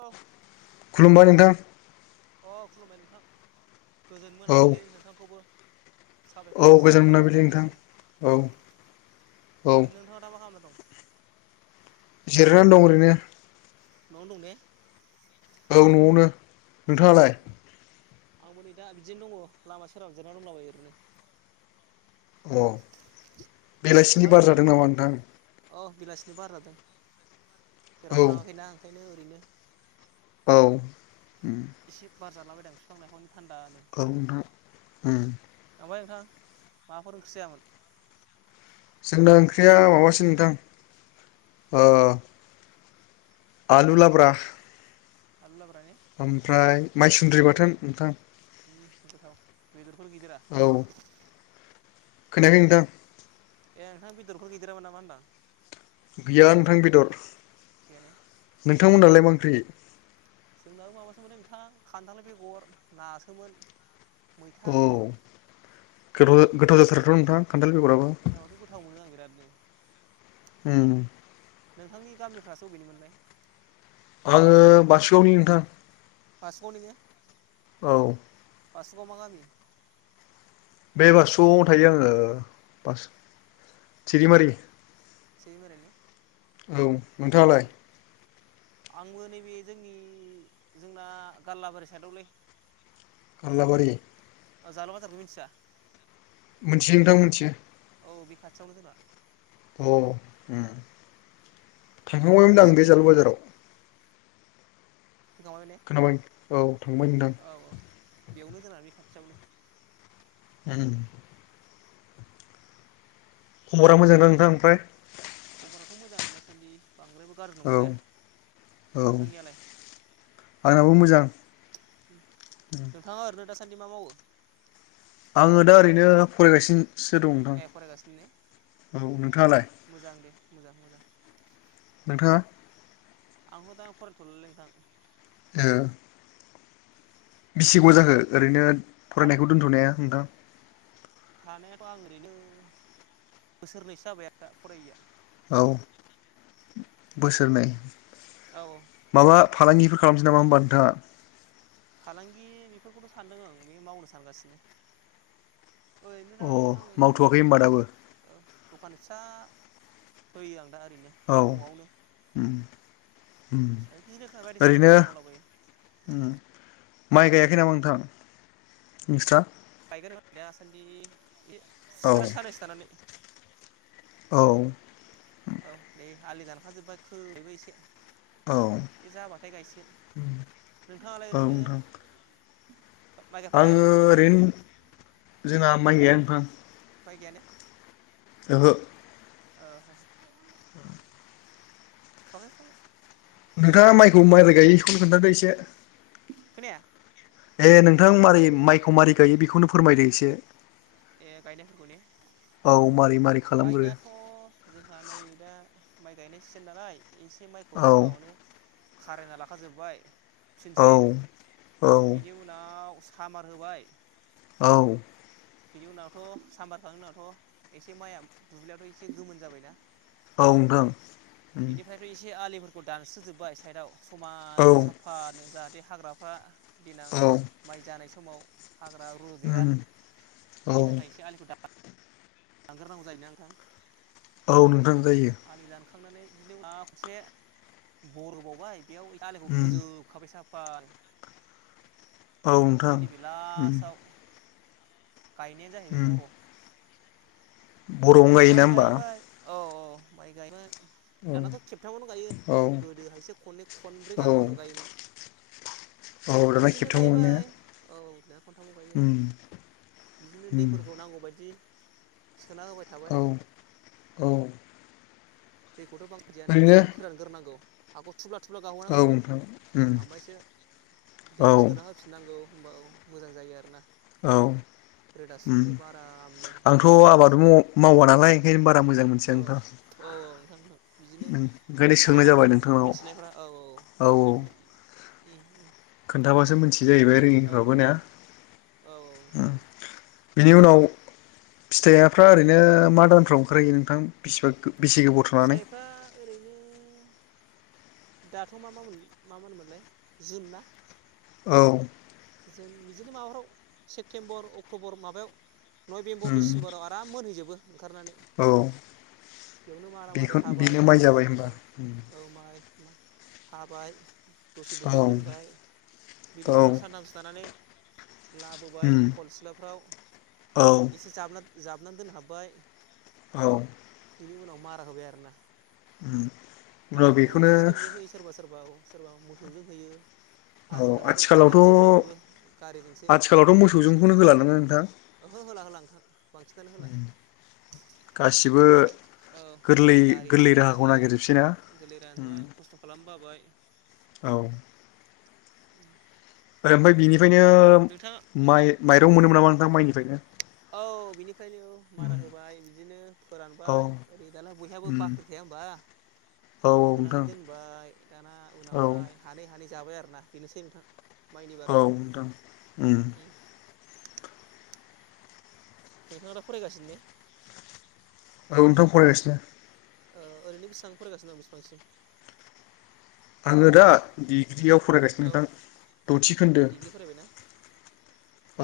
हेल खुलुमबाय नोंथां अ खुलुमबाय नोंथां गोजोन औ मोनाबिलि नोंथांखौबो औ साबायखर गोजोन जासिहरनाय जाबाय मोनाबिलि नोंथां आंनिसिम औ औ ओरैनो नोंथाङा दा मा खालामबाय दं? जिरनानै दं ओरैनो न' आवनो दं ने? औ न'आवनो, नोंथाङालाय? आदसा आंबो नै दा बिदिनो दङ लामा सेराव जिरायना दंलाबायो ओरैनो अ बेलासिनि ओमफ्राय बार जादों नोंथांनि नामा नोंथां? अ बेलासिनि बार जादों औ जेरावबो थाङाखैना ओंखायनो ओरैनो औ उम इसे बार जाालाबायदों फिफां लाइफांनि थान्दानो ओ नोंथां ओम थांबाय नोंथां माबाफोर ओंख्रि जायामोन जोंना ओंख्रिया माबासो नोंथां ओ आलु लाब्रा आलु लाब्ला ए ओमफ्राय माइसुन्द्रि बाथोन नोंथां। ओम गोथाव बेदरफोर गैदेरा? औ खोनायाखै नोंथां। ए नोंथां बेदरफोर गैदेरामोन नामा होनबा? गैया नोंथां बेदर गैया ने नोंथांमोनालाय मा ओंख्रि? जोंनाबो माबासोमोन नोंथां खान्थालाय बेगर नासोमोन। मैथा औ गोबाव गोथाव जाथाराथ' नोंथां खान्थाल बेगराबो गोथावथ' गोथाव मोनो बिरादनो। ओम नोंथांनि गामिरासो अबेनिमोनलाय? आङो बासुगावनि नोंथां। बासुगावनिनो। औ। बासुगाव मा गामि? बे बासुगावआव थायो आङो बास थिरिमारि। [inaudible] औ नोंथाङालाय? आंबो नैबे जोंनि जोंना गारलाबारि साइडआवलै। गारलाबारि अ जाल' बाजारखौ मिथिया? मोनथियो नोंथां मोनथियो। औ बे खाथियावनो जोंना। अ थांखांबायमोन आं मिन्थिनि जालु बाजाराव। फैखांबायमोन ने? खोनाबाय औ थांबाय नोंथां औ औ बेयावनो जोंना बे खाथियावनो। ओम खबरा मोजां ना नोंथां ओमफ्राय? खबराथ' मोजां दासान्दि। बांद्रायबो गाज्रि नंद्राया औ- औ नोंथांनियालाय आंनाबो मोजां। नोंथाङा ओरैनो दासान्दि मा मावो? आङो दा ओरैनो फरायगासिनोसो दं नोंथां ए फरायगासिनो ने औ। नोंथाङालाय? मोजां दे मोजां - मोजां। नोंथाङा? आंथ' दा फरायथ'लालै नोंथां। ओ। बिसिग' जाखो ओरैनो फरायनायखौ दोनथ'नाया नोंथां। थानायाथ' आं ओरैनो बोसोरनैसो जाबाय आरो दा फरायैया। औ बोसोरनै। औ। माबा फालांगिफोर खालामनोसै नामा होमबा नोंथाङा? फालांगि बेफोरखौथ' सानदों आं बे मावनो सानगासिनो। ओरैनो दा अ आङो मावथ'वाखै होनबा ओरैनो दाबो? औ दखान फिसा होयो आं दा। ओरैनो औ। न'आवनो उम बिदिनो बायदिसिना ओरैनो खामानि मावलाबायो। उम माइ गायाखै नामा नोंथां नोंस्रा? गायगोन दा आसासान्दि औ साननैसो थानानै। औ। औ दे आलि दानख जोबबाय खोबायबो एसे। औ बे जाबाथाय गायसिगोन नोंथाङालाय ओरैनो नोंथां माइगायफोर गाया आङो नोंस्रा नामा ओरैनो जोंहा माइ गैया नोंथां उफाय गैय ने। ओहो अ औ सब साब नोंथाङा माइखौ माइराय गायखौनो खोन्थादो एसे खोनाया ए नोंथां माबारै माइखौ मारै गायो बेखौनो फोरमायदो एसे ए गायनायफोरखौ ने औ मारै मारै खालामग्रो गायनायाथ जोंहा नै दा माइ गायनाय सिजोन नालाय एसे माइखौ औ सिगाङावनो खारेना लाखाजोबबाय औ फिनसे औ बिनि उनाव सामार होबाय औ बिनि उनावथ साम्बारखांनायनि उनावथ एसे माइआ दुब्लियाथ एसे गोमोन जाबायना ओव नोंथां बिनिफ्रायथ एसे आलिफोरखौ दानस्रोजोबबाय साइदाव औ समाननो साफानो जाहाथ बे हाग्राफ्रा देनां माइ जानाय समाव हाग्रा रुदेरा उम औ बिनि थाखाय एसे आलिखौ द लांग्रोनांगौ जायोना नोंथां औ नोंथां जायो हखांनानै बिदिनो मा खनसे बरोबावबाय बेयाव आाललिखौ उम खोजोबखाबाय साब बार औ नोंथां गायनायानो जाहैबाय उम बर बरआवनो गायोना माइ होमबा गायबाय औ माइ गाय औ दानाथ' खेबथामावनो गायो औ गोदोहायसो खननै खनब्रै गाहाम एवनानै गायोमोन [inaudible] अ दाना बिदिनो खेबथामाव गायबाय मोननाया औ दाना खनथामाव गायो बिदिनो उम दैफोरखौ नांगौ बायदि सोना होब औ औ दैखौथ' बां होजानयाना ओरैनो एसे फोरानग्रोनांगौ हागज थुब्ला थुब्ला औ गावहोनांगौ नोंथां उम ओमफायसो औ दैखौ सोना होफिननांगौ होमबा औ मोजां जायो आरो ना औ उम आरामनो आंथ' होमबाना आबाद आसे म' मावा नालाय ओंखायनो बारा मोजां मोनथिया नोंथां नोंथांथां बिदिनो ओंखायनो सोंनाय खिन्थालायनांगौ जाबाय नोंथांनाव मिथिनायफोरा औ औ औ खोन्थाबासो मोनथि जाहैबाय औ रोङिफ्रावबो ना औ नोंथां औ बिनि उनाव फिथाइयाफ्रा ओरैनो मा दानफोराव ओंखारहयो नोंथां बिसिबां गो फिथाइफ्रा ओरैनो दाथ'मा मावोन मा मानोमोनलाय जुन ना औ जों बिदिनो माबाफ्राव सेप्तेम्बर अक्टबर माबायाव नयबेम्बर उम डिसेम्बराव आराम मोनहैजोबो ओंखारनानै औ बेयावनो मारा मारि बेखौ हाबाय बेनो माइ जाबाय औ होमबा औ माइ-माइ हाबाय दसे औ दुब्लियाव दोनबाय बिनि औ उनाव सानथामसो थानानै लाबोबाय उम खल सिलाफ्राव औ एसे जाबना- जाबनानै दोनहाबबाय औ इनि उनाव मारा होबाय आरोना उम मारा उनाव होनायायाव अनेख बेखौनो सिस्टेमजों होयो सोरबा-सोरबा औ सोरबा मोसौजों होयो। औ आजिखालिथ' ट्रेक्टरजों होलाजोबो आथिखालावथ' गारिजोंसो आथिखालावथ' मेचिन मोसौजोंखौनो होलादां नोंथां ओहो होला होला नोंथां बांसिनानो होला। गासिबो औ गोरलै-गोरलै गारिफोरजों होनसै राहाखौ औ नागिरजोबसैना गोरलै रानजोबाय खस्थ' खालाम बाबाय। औ रोओमफाय बिनिफायनो नोंथाङा माइ-माइरं मोनोमोन नामा नोंथां माइनिफायनो औ बिनिफ्रायनो औ मारा होबाय बिदिनो औ फोरानबाय ओरै दाना बयहाबो उम बाख्रि थाया होनबा औ बेयाव सोनानै नोंथां दोनबाय दाना औ उनावहाय हानै हानै जाबाय आरोना बेनोसै नोंथां। माइनि बारै औ नोंथां उम नोंथाङा दा फरायगासिनो ने? औ नोंथां फरायगासिनो ओ ओरैनो बेसेबां फरायगासिनो दं बेसेबांसिम? आङो दा डिग्रियाव फरायगासिनो औ नोंथां द'थि खोन्दो। औ डिग्रि फरायबायना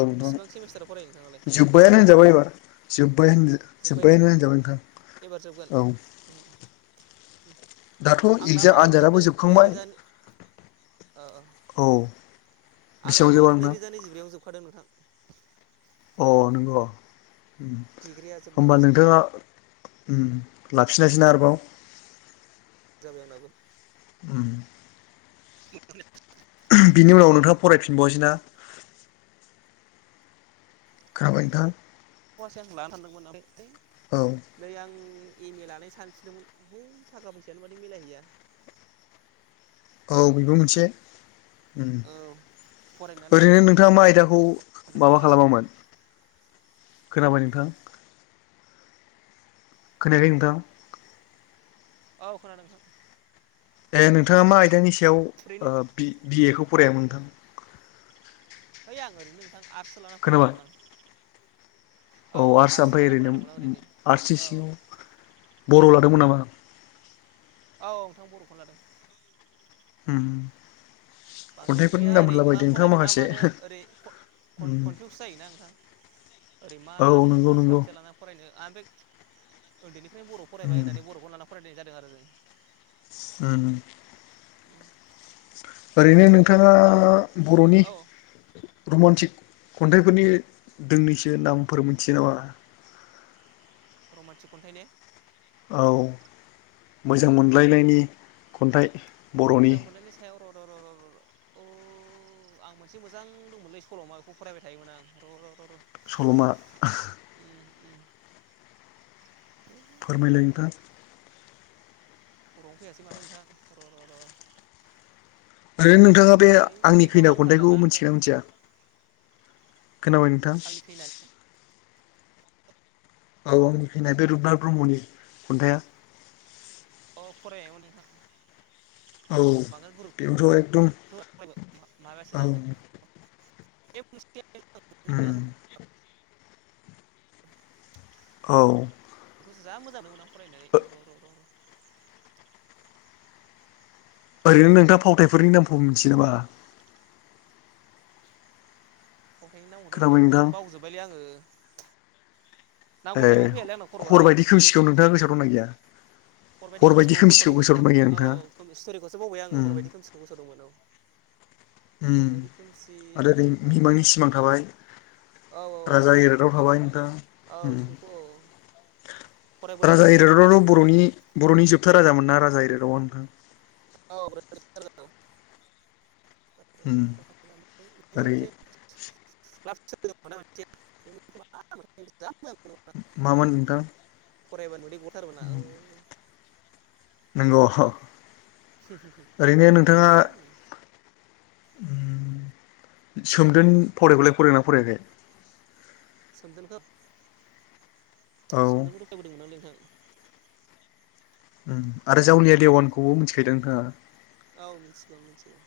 औ बेसेबां सेमिस्टाराव फरायो नोंथाङालाय जोबबायानो होनजाबाय एबार। जोबबाय होनदो जोब्बाय ने जोब्बायानो होनजाबाय एबार जोबगोन नोंथां औ। उम दाथ' आं दा एगजाम माबायावनो जोबदों आनजादाबो जोबखांबाय। नैरोजा ओ अ औ बेसेबां आंनाबो जोबा नोंथां नैरोजा नैजिब्रैयावनो जोबखादों नोंथां। अ नंग' उम डिग्रिया जोबना होनबा बि नोंथाङा उम लाफिनासैना आरोबाव जाबाय आंनाबो। उम [unintelligible] बिनि उनाव नोंथाङा फरायफिनबावासै ना? खोनाबाय नोंथां [unintelligible] नै आं एम ए औ लानाय सानफिनदोंमोन हैै थाखा फैसायानो माथो मिलायहैया। औ बेबो मोनसे औ फरायनायालाय ओरैनो नोंथाङा मा आयदाखौ। माबा खालामामोन [inaudible] खोनाबाय नोंथां। खोनायाखै नोंथां। औ खोनादोंं। ए नोंथाङा मा आयदानि ओरैनो सायाव बिए खौ फरायामोन नोंथां। हैइ आं ओरैनो नोंथां आर्ट्सो लानानानै खोनाबाय फरायदोंमोन आं। औ आर्ट्स आर्टसो ओमफ्राय लाना ओरैनो फरायदोंमोन आं ओरैनो आर्ट्सनि औ सिङाव बर' लादोंमोन नामा। औ नोंथां बर'खौ लादों। [inaudible] बांद्रायाव खन्थाइफोरनि गैया नाम ओरै मा मोनलाबायदों नोंथाङा फरायनो मा माखासे मानो ओरै उम कनफिउस जायोना नोंथां। ओरै मा औ लानो नंगौ मा नंगौ साबजेक्ट लानानै फरायनो आं बे उन्दैनिफ्रायनो बर' फरायबाय उम होननानै बर'खौनो लाना फरायनाय जादों आरो। [inaudible] [inaudible] ओरैनो नोंथाङा बर'नि औ रमान्टिक। खन्थाइफोरनि दोंनैसो नामफोर मोनथियो नामा। रमान्टिक एखन्थाइ ने। औ मोजां मोनलायनायनि खन्थाइ। बर'नि मोजां मोनलायनायनि सायाव र' र' र' र' र' र' औ। आं मोनसे मोजां दंमोनलै सलमा बेखौ फरायबाय थायोमोन आं र' र' र' र। सल'मा। [inaudible] फोरमायलानो फा। खर'आवनो फैयासै माथो नोंथां र' र' र'। ओरैनो नोंथाङा बे ओइ आंनि लेखायाव खैना खन्थाइखौ दांथारलाना मिथिगोना मिथिया। खोनाबाय नोंथां। आंनि खैनानै औ आंनि खैना बे रुपनाथ ब्रह्मनि खन्थाया। अ फरायबायमोन नोंथां। औ बांगाल गुरु बेबोथ' एकदम [inaudible] औ माबायासोना। बे [inaudible] उम [unintelligible] औ। जा मोजां मोनदोमोन आं फरायनो ए र' र' र' र'। ओरैनो नोंथाङा फावथायाइफोरनि नामखौ मिथियो नामा। फावथायनि नामखौथ नोंथां बेखौनो बावजोबबायलै आङो नांगौ ए टाइमाव फैयालै आंना खर'आ हरबायायदि खोमसिखो नोंथाङा गोसोआव दंना गैया। हरबायायदि हरबायदि खोमसिखौ गोसोआव दंमोन दंना गैया नोंथाङा? नोंथां औ स्ट'रिखौसो बावबाय आङो हरबायदि खोमसिखौ गोसोआव दंमोन औ। [unintelligible] उम हरबायदि खोमसि आरो ओरै ओमफ्राय मिमांनि सिमां थाबाय। औ औ राजा इरागदाव थाबाय नोंथां। औ बेखौ औ फरायबोदों राजा नोंथां बेफोर इरागदावाथ' गासिबो बर'नि बर'नि जोबथा राजामोन ना राजा इरागदावा नोंथां। औ [inaudible] उम ओरै [inaudible] मामोन नोंथां। फरायबा मोदै गथारो ना आं। नोंगौ अह। गैलालै आं। उम सोमदोन फरायबालाय फरायदोना फरायाखै? सोमदोनखौ औ सोमददोंखौथ' फरायबोदोंमोन लै नोंथां आरो जावलिया देवानखौबो मिथिखायदां नोंथाङा? औ मिनथिगौ मिनथिगौ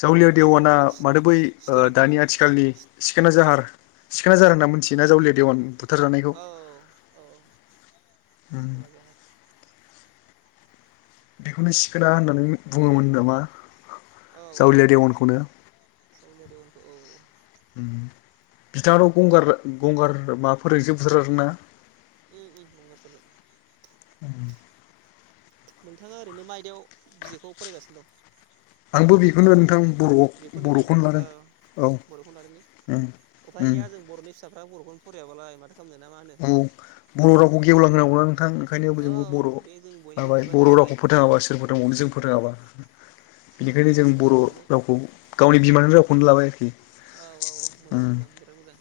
जावलिया देवाना माथो बै ओ दानि स्ट'रिफोरखौ आथिखालनि सिखोना जाहार सिखोना जाहार होनना मिथियो ना जावलिया देवान थारजानायखौ औ औ सिखोना जाहार बेखौनो सिखोना होननानै बुङोमोन नामा‌? औ औ जावलिया देवानखौनो सावुल रेवनखौ औ औ उम बिथाङाथ' गंगार गंगार माबाफोरजोंसो बुथारजादों ना उम उम गंगारफोरजों। नोंथाङा ओरैनो मा आइदायाव बिजेखौ फरायगासिनो दं? आंबो बेखौनो नोंथां बर'आव बेखौनो ने बर'खौनो लादों ओं औ बर'खौनो लादों ने। उम उफाय उम गैया जों बर'नि फिसाफ्रा बर'खौनो फरायाबालाय माथो खालामनो ना मा होनो औ बर' रावखौ गेवलां होनांगौना नोंथां ओंखायनो औ जों बर' बे जों बयनिबो लाबाय बिबान बर' जाहैबाय रावखौ फोथाङाबा सोर फोथांबावनो जों औ फोथाङाबा बिनिखायनो फोथाङा जों सोर बर' फोथांबावनो रावखौ गावनि बिमानि रावखौनो लाबाय आरोखि औ औ औ मोजां उम मोजां बिराद मोजां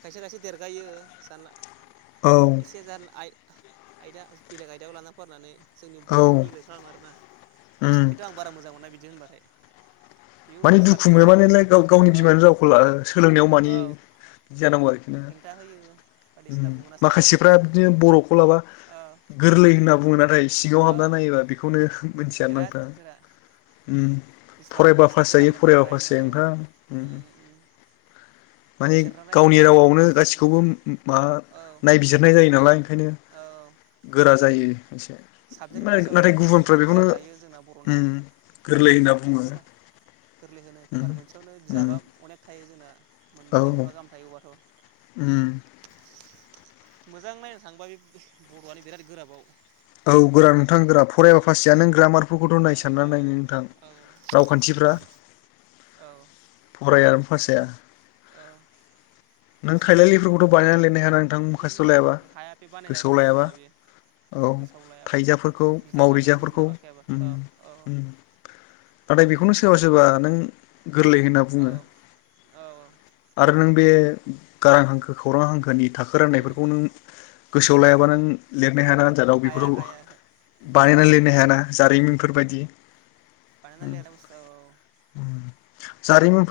खायसे खायसे देरगायो जानला औ एसे जेन आय-आयदा बेलेग आयदायाव लाना फरायनानै जोंनि बर'खौ औ निग्लेट खालामो आरोना उम खिन्थु आं बारा मोजां मोना बिदि होनबाथाय बेबो माने मोनसे दुखु मोनो साबजेक्टसो मोने लाइक गाव गावनि औ बिमानि रावखौ ला ओ सोलोंनायाव मानि औ बिदि जानांगौ आरोखि ना हेंथा होयो बायदिसिना उम बुङोना सोरबा माखासेफ्रा बिदिनो बर'खौ लाबा औ गोरलै होनना बुङोना सिङाव औ हाबना नायोबा बेखौनो मिथियानो बिराद नोंथा गोरा उम बिसिबां फरायबा पास साबजेक्ट जायो हाबना थायो फरायाबा बाहायनो फास जायो औ नोंथां उम माने बिजिरना नायबा गावनि नों बर'आव रावआवनो गासिखौबो माबा औ नायबिजिरनाय जायो नालाय ओंखायनो औ गोरा जायो एसे साबजेक्ट मोनसेयावनो नाथाय मोननै गुबुनफ्रा मोनथाम बेखौनो बिजाब थायो जोंना बर'ना उम गोरलै होनना औ बुङो। पेपार गोरलै होनो उम पेपार मोनसेयावनो बिजाबा अनेक थायो जोंना औ मोनब्रै मोनबा गाहाम थायो अबावबाथ' उम मोजां नायनो थांबा बे बर'आनो बिराद गोराबाव औ गोरा नोंथां गोरा फरायबा उम पास जाया नों ग्रामारफोरखौथ' नाय औ सानना औ नायनो नोंथां औ रावखान्थिफ्रा औ फराया फास जाया औ नों एसे थाइलायलिफोरखौथ' बानायनानै लिरनो हाया नोंथां माखासथ' लायाबा उम हाया बे बानायजाग्रा गोसोआव बुस्थु लायाबा नङा बेयो औ गोसोआव लायाबा मोजां थाइजाफोरखौ बिजिरनानै बुजिना मावरिजाफोरखौ लाखायाबा उम औ औ उम नाथाय नों बेखौनो सोरोबा सोरोबा नों गोरलै होनना औ बुङो औ आरो नों बे गारां हांखो खौरां हांखोनि थाखो उम राननायफोरखौ नों गोसोआव लायाबा नों लेर नो हाया आन्जादआव हाया बेफोरखौ हाया ओहो बानायनानै लिरनो हायाना जारिमिनफोरबायदि बानायना लिरनाया खस्थ' औ मा जारिमिन